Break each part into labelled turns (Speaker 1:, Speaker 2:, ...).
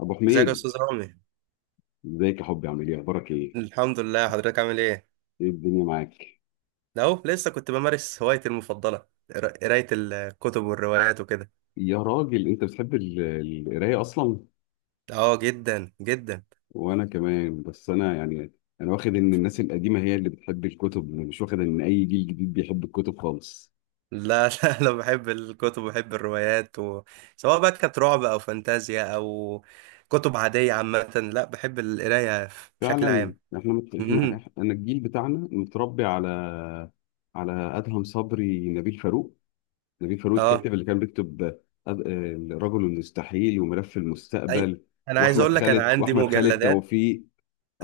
Speaker 1: ابو
Speaker 2: ازيك يا
Speaker 1: حميد،
Speaker 2: استاذ رامي؟
Speaker 1: ازيك يا حبي؟ عامل ايه؟ اخبارك ايه؟
Speaker 2: الحمد لله، حضرتك عامل ايه؟
Speaker 1: ايه الدنيا معاك؟
Speaker 2: ده اهو، لسه كنت بمارس هوايتي المفضله، قرايه الكتب والروايات وكده.
Speaker 1: يا راجل انت بتحب القرايه اصلا.
Speaker 2: اه، جدا جدا.
Speaker 1: وانا كمان، بس انا يعني انا واخد ان الناس القديمه هي اللي بتحب الكتب، أنا مش واخد ان اي جيل جديد بيحب الكتب خالص.
Speaker 2: لا لا، انا بحب الكتب وبحب الروايات، و... سواء بقى كانت رعب او فانتازيا او كتب عاديه عامه. لا، بحب القرايه بشكل
Speaker 1: فعلا
Speaker 2: عام.
Speaker 1: احنا
Speaker 2: امم.
Speaker 1: انا الجيل بتاعنا متربي على ادهم صبري، نبيل فاروق
Speaker 2: اه،
Speaker 1: الكاتب اللي كان بيكتب أد... آه، الرجل المستحيل وملف
Speaker 2: اي،
Speaker 1: المستقبل.
Speaker 2: انا عايز
Speaker 1: واحمد
Speaker 2: اقول لك انا
Speaker 1: خالد
Speaker 2: عندي
Speaker 1: واحمد خالد
Speaker 2: مجلدات.
Speaker 1: توفيق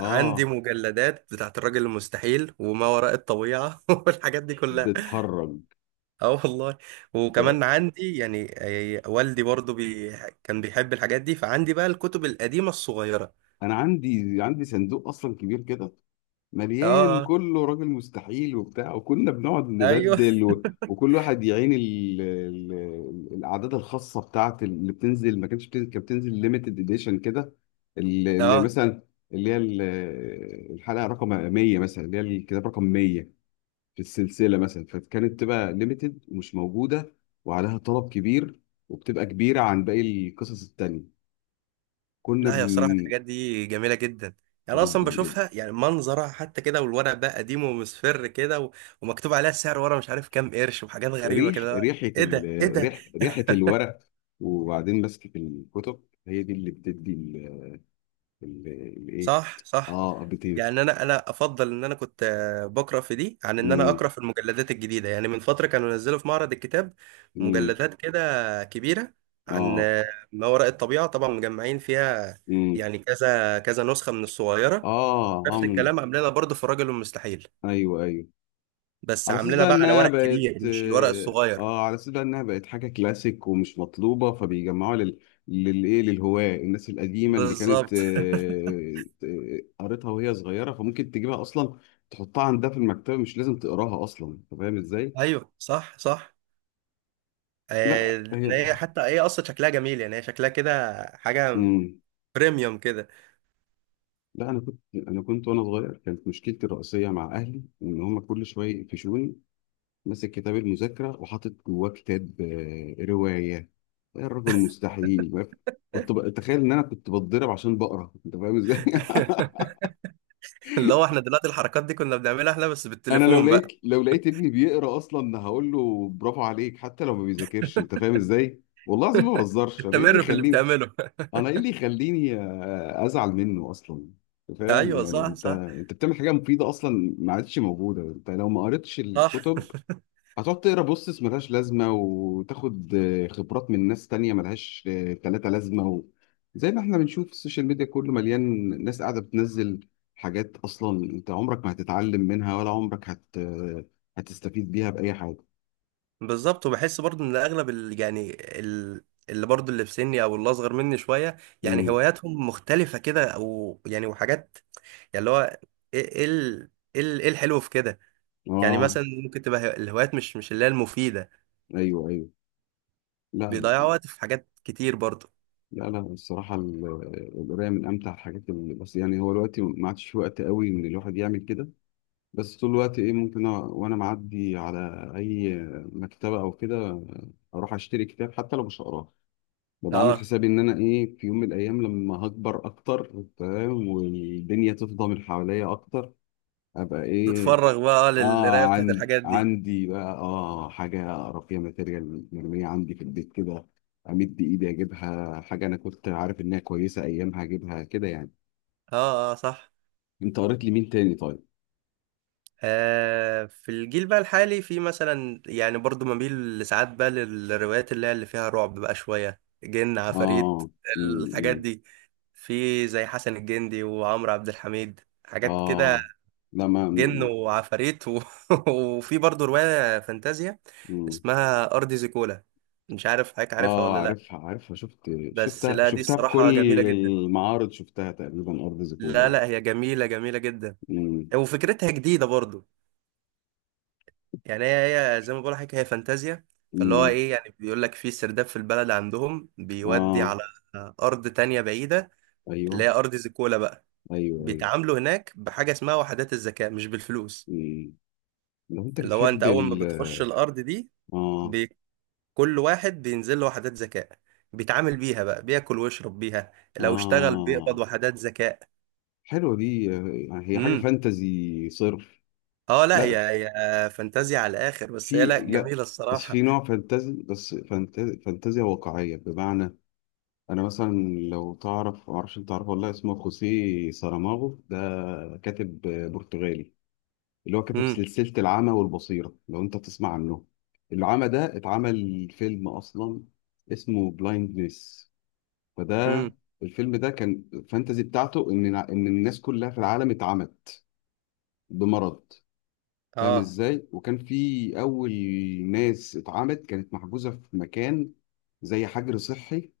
Speaker 2: عندي مجلدات بتاعت الراجل المستحيل وما وراء الطبيعه والحاجات دي كلها.
Speaker 1: بتهرج.
Speaker 2: اه والله.
Speaker 1: ب...
Speaker 2: وكمان عندي، يعني والدي برضو، كان بيحب الحاجات دي، فعندي بقى الكتب القديمة الصغيرة.
Speaker 1: انا عندي صندوق اصلا كبير كده
Speaker 2: اه،
Speaker 1: مليان
Speaker 2: آه،
Speaker 1: كله راجل مستحيل وبتاع، وكنا بنقعد
Speaker 2: ايوه
Speaker 1: نبدل و... وكل واحد يعين الاعداد الخاصه بتاعت اللي بتنزل. ما كانتش بتنزل، كانت بتنزل ليميتد اديشن كده. اللي
Speaker 2: اه.
Speaker 1: مثلا، اللي هي الحلقه رقم 100 مثلا، اللي هي الكتاب رقم 100 في السلسله مثلا، فكانت تبقى ليميتد ومش موجوده وعليها طلب كبير، وبتبقى كبيره عن باقي القصص التانيه. كنا
Speaker 2: لا يا صراحة
Speaker 1: بن...
Speaker 2: الحاجات دي جميلة جدا، يعني اصلا
Speaker 1: جدا جدا.
Speaker 2: بشوفها، يعني منظرها حتى كده، والورق بقى قديم ومصفر كده، ومكتوب عليها السعر ورا، مش عارف كام قرش، وحاجات غريبة
Speaker 1: ريح
Speaker 2: كده،
Speaker 1: ريحة
Speaker 2: ايه ده ايه
Speaker 1: ال...
Speaker 2: ده؟
Speaker 1: ريح ريحة الورق، وبعدين ماسكة الكتب هي دي اللي بتدي الايه.
Speaker 2: صح، صح.
Speaker 1: اه، بتدي.
Speaker 2: يعني انا افضل ان انا كنت بقرا في دي عن ان انا
Speaker 1: امم.
Speaker 2: اقرا في المجلدات الجديده، يعني من فتره كانوا نزلوا في معرض الكتاب
Speaker 1: امم.
Speaker 2: مجلدات كده كبيره عن
Speaker 1: اه.
Speaker 2: ما وراء الطبيعه، طبعا مجمعين فيها،
Speaker 1: امم.
Speaker 2: يعني كذا كذا نسخه من الصغيره.
Speaker 1: اه.
Speaker 2: نفس
Speaker 1: هم.
Speaker 2: الكلام عاملينها برضه في الرجل المستحيل،
Speaker 1: ايوه، ايوه،
Speaker 2: بس
Speaker 1: على اساس
Speaker 2: عاملينها
Speaker 1: بقى
Speaker 2: بقى على
Speaker 1: انها
Speaker 2: ورق
Speaker 1: بقت،
Speaker 2: كبير، مش الورق الصغير.
Speaker 1: اه على اساس بقى انها بقت حاجه كلاسيك ومش مطلوبه، فبيجمعوها لل للهواة، الناس القديمه اللي كانت
Speaker 2: بالظبط
Speaker 1: قريتها وهي صغيره، فممكن تجيبها اصلا، تحطها عندها في المكتبه، مش لازم تقراها اصلا، انت فاهم ازاي؟
Speaker 2: ايوه، صح، صح.
Speaker 1: لا هي
Speaker 2: إن هي حتى هي اصلا شكلها جميل، يعني هي شكلها كده حاجه
Speaker 1: مم.
Speaker 2: بريميوم كده.
Speaker 1: لا انا كنت، وانا صغير كانت مشكلتي الرئيسيه مع اهلي ان هم كل شويه يقفشوني ماسك كتاب المذاكرة وحاطط جواه كتاب رواية، يا الرجل مستحيل. تخيل ان انا كنت بتضرب عشان بقرا، انت فاهم ازاي؟
Speaker 2: اللي هو احنا دلوقتي الحركات دي كنا بنعملها احنا بس
Speaker 1: انا لو
Speaker 2: بالتليفون
Speaker 1: لقيت،
Speaker 2: بقى.
Speaker 1: ابني بيقرا اصلا، هقول له برافو عليك حتى لو ما بيذاكرش. انت فاهم ازاي؟ والله العظيم ما بهزرش. انا ايه اللي
Speaker 2: استمر في اللي
Speaker 1: يخليني،
Speaker 2: بتعمله.
Speaker 1: انا ايه اللي يخليني ازعل منه اصلا؟ انت فاهم؟
Speaker 2: ايوه،
Speaker 1: يعني
Speaker 2: صح،
Speaker 1: انت
Speaker 2: صح،
Speaker 1: انت بتعمل حاجه مفيده اصلا ما عادش موجوده. انت لو ما قريتش
Speaker 2: صح.
Speaker 1: الكتب، هتقعد تقرا بوستس ملهاش لازمة، وتاخد خبرات من ناس تانية ملهاش تلاتة لازمة زي ما احنا بنشوف السوشيال ميديا كله مليان ناس قاعدة بتنزل حاجات أصلا أنت عمرك ما هتتعلم منها، ولا عمرك هت... آه، هتستفيد بيها بأي حاجة.
Speaker 2: بالظبط، وبحس برضو ان اغلب يعني ال... اللي برضو اللي في سني او اللي اصغر مني شويه، يعني
Speaker 1: امم.
Speaker 2: هواياتهم مختلفه كده، او يعني وحاجات، يعني اللي هو ايه إيه الحلو في كده؟ يعني
Speaker 1: آه.
Speaker 2: مثلا ممكن تبقى الهوايات مش اللي هي المفيده،
Speaker 1: أيوه، أيوه. لا.
Speaker 2: بيضيعوا وقت في حاجات كتير برضو.
Speaker 1: لا لا، الصراحة القراية من أمتع الحاجات، اللي بس يعني هو دلوقتي ما عادش في وقت قوي إن الواحد يعمل كده. بس طول الوقت ايه، ممكن وانا معدي على اي مكتبة او كده، اروح اشتري كتاب حتى لو مش هقراه. ببقى عامل
Speaker 2: اه،
Speaker 1: حسابي ان انا ايه، في يوم من الايام لما هكبر اكتر، تمام، والدنيا تفضى من حواليا اكتر، ابقى ايه.
Speaker 2: تتفرغ بقى للقرايه
Speaker 1: اه،
Speaker 2: بتاعت
Speaker 1: عن
Speaker 2: الحاجات دي.
Speaker 1: عندي بقى اه حاجة اقرا فيها، ماتيريال مرمية عندي في البيت كده، امد ايدي اجيبها. حاجة انا كنت عارف انها كويسة ايامها، اجيبها كده يعني.
Speaker 2: اه، اه، صح.
Speaker 1: انت قريت لي مين تاني طيب؟
Speaker 2: في الجيل بقى الحالي، في مثلا يعني برضو بميل ساعات بقى للروايات اللي هي اللي فيها رعب بقى، شوية جن عفاريت،
Speaker 1: اه. امم.
Speaker 2: الحاجات
Speaker 1: إمم.
Speaker 2: دي. في زي حسن الجندي وعمرو عبد الحميد، حاجات كده،
Speaker 1: اه. لا. ما
Speaker 2: جن
Speaker 1: م-
Speaker 2: وعفاريت وفي برضو رواية فانتازيا
Speaker 1: م-
Speaker 2: اسمها أرض زيكولا، مش عارف حضرتك عارفها
Speaker 1: اه.
Speaker 2: ولا لأ؟
Speaker 1: عارفها، عارفها. شفت.
Speaker 2: بس
Speaker 1: شفتها،
Speaker 2: لا، دي
Speaker 1: شفتها في كل
Speaker 2: الصراحة جميلة جدا.
Speaker 1: المعارض، شفتها تقريبا. ارض زيكولا
Speaker 2: لا،
Speaker 1: يعني.
Speaker 2: لا، هي جميلة جميلة جدا،
Speaker 1: م.
Speaker 2: وفكرتها جديدة برضو. يعني هي زي ما بقول لك، هي فانتازيا، فاللي هو
Speaker 1: م.
Speaker 2: ايه يعني بيقول لك في سرداب في البلد عندهم بيودي
Speaker 1: اه.
Speaker 2: على ارض تانية بعيدة، اللي
Speaker 1: ايوه،
Speaker 2: هي ارض زيكولا بقى.
Speaker 1: ايوه. ايوه.
Speaker 2: بيتعاملوا هناك بحاجة اسمها وحدات الذكاء، مش بالفلوس.
Speaker 1: م. لو انت
Speaker 2: اللي هو انت
Speaker 1: بتحب
Speaker 2: اول ما
Speaker 1: ال،
Speaker 2: بتخش الارض دي،
Speaker 1: اه.
Speaker 2: بي... كل واحد بينزل له وحدات ذكاء، بيتعامل بيها بقى، بياكل ويشرب بيها، لو اشتغل بيقبض
Speaker 1: اه.
Speaker 2: وحدات ذكاء.
Speaker 1: حلوه دي، هي حاجه
Speaker 2: امم.
Speaker 1: فانتزي صرف.
Speaker 2: اه، لا،
Speaker 1: لا،
Speaker 2: هي فانتازيا على الاخر، بس هي
Speaker 1: في،
Speaker 2: لا
Speaker 1: لا.
Speaker 2: جميلة
Speaker 1: اصل في
Speaker 2: الصراحة.
Speaker 1: نوع فانتزي، بس فانتزي، فانتزيا واقعيه بمعنى، انا مثلا، لو تعرف، معرفش انت تعرفه والله، اسمه خوسيه ساراماغو ده. كاتب برتغالي. اللي هو كتب
Speaker 2: امم،
Speaker 1: سلسلة العمى والبصيرة، لو انت تسمع عنه. العمى ده اتعمل فيلم اصلا، اسمه بلايندنس. فده
Speaker 2: امم،
Speaker 1: الفيلم ده كان فانتزي بتاعته ان ان الناس كلها في العالم اتعمت بمرض. فاهم
Speaker 2: اه،
Speaker 1: ازاي؟ وكان في اول ناس اتعمت كانت محجوزة في مكان، زي حجر صحي،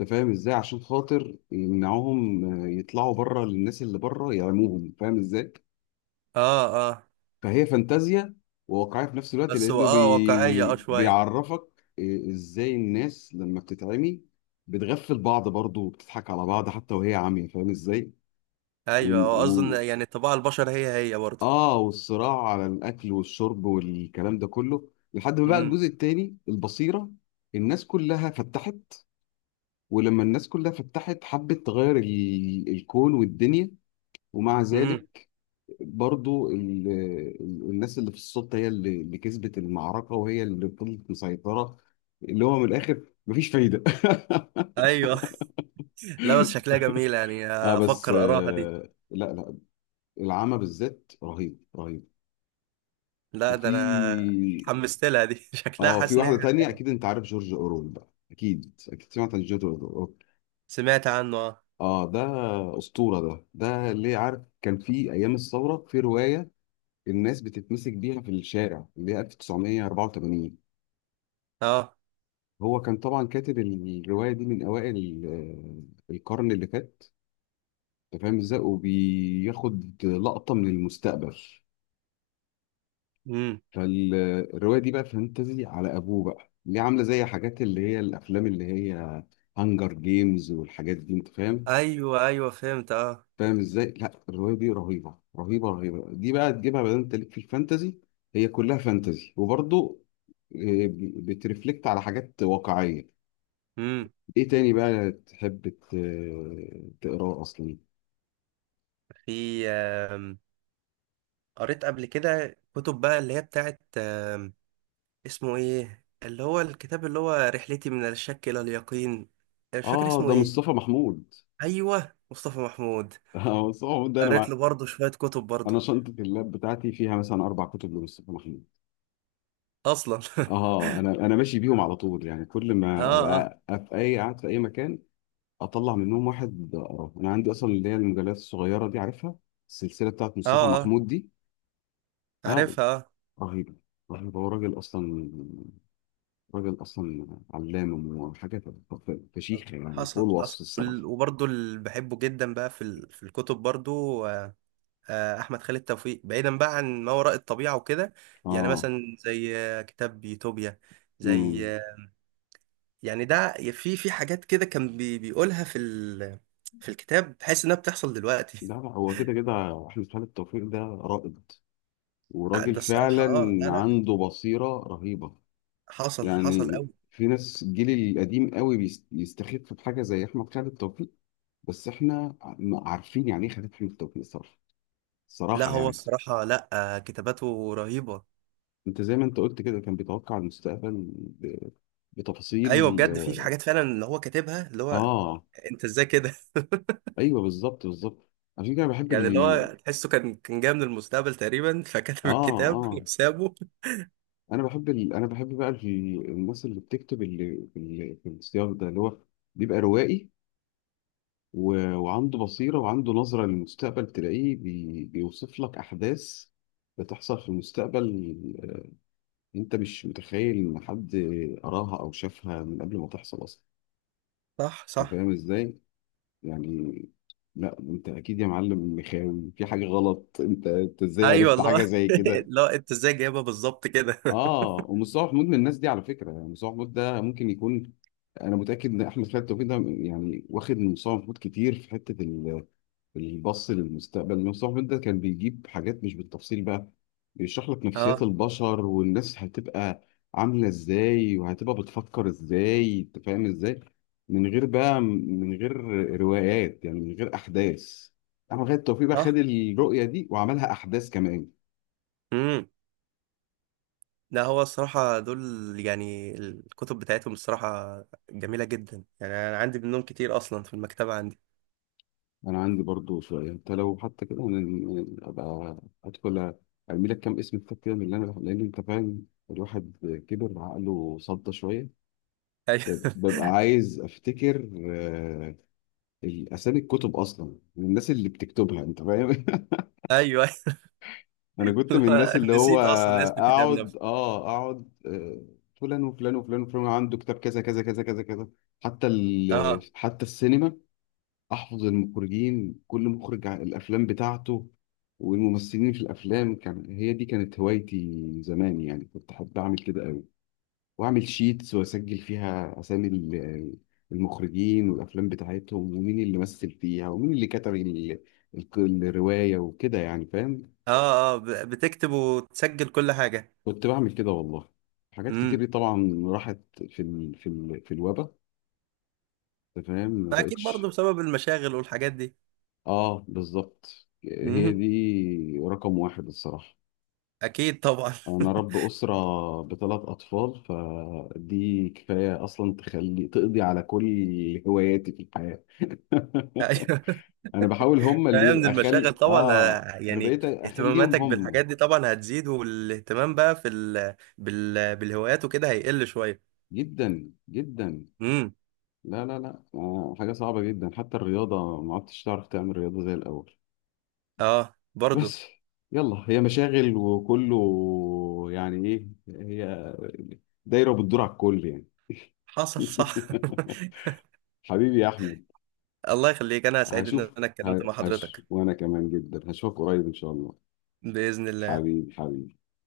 Speaker 1: انت فاهم ازاي؟ عشان خاطر يمنعوهم يطلعوا بره للناس اللي بره يعموهم. فاهم ازاي؟
Speaker 2: اه، آه.
Speaker 1: فهي فانتازيا وواقعيه في نفس الوقت،
Speaker 2: بس هو،
Speaker 1: لانه
Speaker 2: اه، واقعية اه شوية.
Speaker 1: بيعرفك ازاي الناس لما بتتعمي بتغفل بعض برضه، وبتضحك على بعض حتى وهي عاميه، فاهم ازاي؟ و...
Speaker 2: ايوه، هو
Speaker 1: و...
Speaker 2: اصلا يعني طباع البشر هي هي برضه.
Speaker 1: اه، والصراع على الاكل والشرب والكلام ده كله، لحد ما بقى
Speaker 2: امم،
Speaker 1: الجزء التاني، البصيره، الناس كلها فتحت، ولما الناس كلها فتحت حبت تغير الكون والدنيا، ومع
Speaker 2: امم،
Speaker 1: ذلك برضو الناس اللي في السلطة هي اللي كسبت المعركة، وهي اللي فضلت مسيطرة، اللي هو من الآخر مفيش فايدة.
Speaker 2: ايوه لا، بس شكلها جميلة، يعني
Speaker 1: اه، بس
Speaker 2: افكر اقراها دي.
Speaker 1: آه لا لا، العمى بالذات رهيب رهيب.
Speaker 2: لا، ده انا
Speaker 1: وفي،
Speaker 2: اتحمست لها دي شكلها،
Speaker 1: اه، في
Speaker 2: حاسس ان هي
Speaker 1: واحدة تانية
Speaker 2: حلوة.
Speaker 1: أكيد أنت عارف جورج أورول، بقى أكيد أكيد سمعت عن جورج أورول.
Speaker 2: سمعت عنه، اه.
Speaker 1: اه، ده أسطورة. ده ده اللي عارف كان في أيام الثورة في رواية الناس بتتمسك بيها في الشارع، اللي هي 1984.
Speaker 2: اه،
Speaker 1: هو كان طبعا كاتب الرواية دي من أوائل القرن اللي فات، أنت فاهم إزاي، وبياخد لقطة من المستقبل.
Speaker 2: امم،
Speaker 1: فالرواية دي بقى فانتزي على أبوه بقى، اللي عاملة زي حاجات اللي هي الأفلام اللي هي هانجر جيمز والحاجات دي، أنت فاهم.
Speaker 2: ايوه، ايوه، فهمت اه.
Speaker 1: فاهم إزاي؟ لا الرواية دي رهيبة رهيبة رهيبة. دي بقى تجيبها بقى، أنت ليك في الفانتزي. هي كلها فانتزي وبرضه بترفلكت على حاجات واقعية.
Speaker 2: امم،
Speaker 1: ايه تاني بقى تحب تقراه اصلا؟
Speaker 2: في قريت قبل كده كتب بقى اللي هي بتاعت اسمه ايه؟ اللي هو الكتاب اللي هو رحلتي من الشك الى اليقين، أنا مش فاكر
Speaker 1: اه
Speaker 2: اسمه
Speaker 1: ده
Speaker 2: ايه.
Speaker 1: مصطفى محمود.
Speaker 2: ايوه، مصطفى محمود.
Speaker 1: اه مصطفى محمود ده انا
Speaker 2: قريت له برضه شوية كتب برضه.
Speaker 1: انا شنطه اللاب بتاعتي فيها مثلا 4 كتب لمصطفى محمود.
Speaker 2: أصلا
Speaker 1: اه انا ماشي بيهم على طول يعني، كل
Speaker 2: آه،
Speaker 1: ما
Speaker 2: آه،
Speaker 1: ابقى أبقى في اي، قاعد في اي مكان، اطلع منهم واحد اقراه. انا عندي اصلا اللي هي المجلات الصغيره دي، عارفها؟ السلسله بتاعت
Speaker 2: آه،
Speaker 1: مصطفى
Speaker 2: آه،
Speaker 1: محمود دي. اه،
Speaker 2: عارفها آه.
Speaker 1: رهيبه، رهيبه. هو راجل اصلا، راجل اصلا، علام وحاجه فشيخه يعني، فوق
Speaker 2: حصل حصل،
Speaker 1: الوصف الصراحه.
Speaker 2: وبرضه اللي بحبه جدا بقى في في الكتب برضه. آه، آه، أحمد خالد توفيق بعيدا بقى عن ما وراء الطبيعة وكده، يعني
Speaker 1: اه.
Speaker 2: مثلا زي كتاب يوتوبيا، زي
Speaker 1: امم.
Speaker 2: يعني ده، في حاجات كده كان بيقولها في الكتاب، تحس إنها بتحصل دلوقتي.
Speaker 1: لا لا هو كده كده احمد خالد توفيق ده رائد،
Speaker 2: ده
Speaker 1: وراجل
Speaker 2: الصراحة،
Speaker 1: فعلا
Speaker 2: آه، لا، لا.
Speaker 1: عنده بصيرة رهيبة.
Speaker 2: حصل حصل
Speaker 1: يعني
Speaker 2: أوي.
Speaker 1: في ناس الجيل القديم قوي بيستخف بحاجة زي احمد خالد توفيق، بس احنا عارفين يعني ايه خالد احمد توفيق صراحة،
Speaker 2: لا،
Speaker 1: صراحة
Speaker 2: هو
Speaker 1: يعني.
Speaker 2: الصراحة، لا. كتاباته رهيبة.
Speaker 1: انت زي ما انت قلت كده، كان بيتوقع المستقبل بتفاصيل.
Speaker 2: ايوه بجد، في حاجات فعلا اللي هو كاتبها، اللي هو
Speaker 1: اه،
Speaker 2: انت ازاي كده؟
Speaker 1: ايوه بالظبط بالظبط، عشان كده بحب
Speaker 2: يعني اللي
Speaker 1: ال،
Speaker 2: هو تحسه كان جاي من المستقبل تقريبا، فكتب
Speaker 1: اه.
Speaker 2: الكتاب
Speaker 1: اه،
Speaker 2: وسابه.
Speaker 1: انا انا بحب بقى الناس اللي بتكتب اللي في في السياق ده، اللي هو بيبقى روائي، وعنده بصيرة وعنده نظرة للمستقبل، تلاقيه بيوصف لك احداث بتحصل في المستقبل، انت مش متخيل ان حد قراها او شافها من قبل ما تحصل اصلا.
Speaker 2: صح،
Speaker 1: انت
Speaker 2: صح.
Speaker 1: فاهم ازاي؟ يعني، لا انت اكيد يا معلم مخاوي في حاجة غلط، انت ازاي
Speaker 2: ايوه
Speaker 1: عرفت حاجة
Speaker 2: والله.
Speaker 1: زي كده؟
Speaker 2: لا، انت ازاي جايبها بالظبط كده؟
Speaker 1: اه، ومصطفى محمود من الناس دي على فكره. يعني مصطفى محمود ده ممكن يكون، انا متاكد ان احمد خالد توفيق ده يعني واخد من مصطفى محمود كتير في حته البص للمستقبل. مصطفى محمود ده كان بيجيب حاجات مش بالتفصيل بقى، بيشرح لك نفسيات
Speaker 2: اه،
Speaker 1: البشر والناس هتبقى عامله ازاي وهتبقى بتفكر ازاي، انت فاهم ازاي؟ من غير بقى، من غير روايات يعني، من غير احداث. احمد خالد توفيق بقى خد
Speaker 2: صح.
Speaker 1: الرؤيه دي وعملها احداث كمان.
Speaker 2: امم. لا، هو الصراحه دول، يعني الكتب بتاعتهم الصراحه جميله جدا، يعني انا عندي منهم كتير اصلا في المكتبه عندي.
Speaker 1: انا عندي برضو سؤال انت، لو حتى كده انا ابقى ادخل ارمي لك كام اسم كتاب كده من اللي انا، لان انت فاهم، الواحد كبر عقله صدى شويه،
Speaker 2: ايوه
Speaker 1: ببقى عايز افتكر الاسامي، الكتب اصلا، من الناس اللي بتكتبها. انت فاهم؟
Speaker 2: ايوه
Speaker 1: انا كنت من الناس
Speaker 2: لا،
Speaker 1: اللي هو
Speaker 2: نسيت اصلا اسم الكتاب
Speaker 1: اقعد،
Speaker 2: نفسه.
Speaker 1: اه اقعد فلان وفلان وفلان وفلان، عنده كتاب كذا كذا كذا كذا كذا. حتى
Speaker 2: اه،
Speaker 1: حتى السينما، احفظ المخرجين، كل مخرج الافلام بتاعته والممثلين في الافلام. كان هي دي كانت هوايتي زمان يعني، كنت احب اعمل كده قوي، واعمل شيتس واسجل فيها اسامي المخرجين والافلام بتاعتهم ومين اللي مثل فيها ومين اللي كتب الروايه وكده يعني، فاهم؟
Speaker 2: اه، اه، بتكتب وتسجل كل حاجه؟
Speaker 1: كنت بعمل كده والله. حاجات كتير
Speaker 2: امم.
Speaker 1: دي طبعا راحت في في الوبا، أنت فاهم، ما
Speaker 2: فاكيد برضه
Speaker 1: بقتش.
Speaker 2: بسبب المشاغل والحاجات دي.
Speaker 1: اه بالظبط، هي
Speaker 2: مهم.
Speaker 1: دي رقم واحد الصراحه.
Speaker 2: اكيد طبعا.
Speaker 1: انا رب اسره بثلاث اطفال، فدي كفايه اصلا تخلي تقضي على كل هواياتي في الحياه.
Speaker 2: ايوه.
Speaker 1: انا بحاول هم اللي
Speaker 2: أيوة، من
Speaker 1: يبقى
Speaker 2: المشاغل
Speaker 1: اخلي،
Speaker 2: طبعا،
Speaker 1: اه انا
Speaker 2: يعني
Speaker 1: بقيت اخليهم
Speaker 2: اهتماماتك
Speaker 1: هم.
Speaker 2: بالحاجات دي طبعا هتزيد، والاهتمام بقى في بالهوايات وكده هيقل شويه.
Speaker 1: جدا جدا.
Speaker 2: امم.
Speaker 1: لا لا لا، آه حاجه صعبه جدا، حتى الرياضه ما عدتش تعرف تعمل رياضه زي الاول.
Speaker 2: اه برضه.
Speaker 1: بس يلا، هي مشاغل وكله يعني، ايه هي دايره بتدور على الكل يعني.
Speaker 2: حصل صح.
Speaker 1: حبيبي يا احمد.
Speaker 2: الله يخليك، انا سعيد ان
Speaker 1: هشوف،
Speaker 2: انا اتكلمت مع
Speaker 1: هش،
Speaker 2: حضرتك.
Speaker 1: وانا كمان جدا هشوفك قريب ان شاء الله.
Speaker 2: باذن الله.
Speaker 1: حبيبي حبيبي.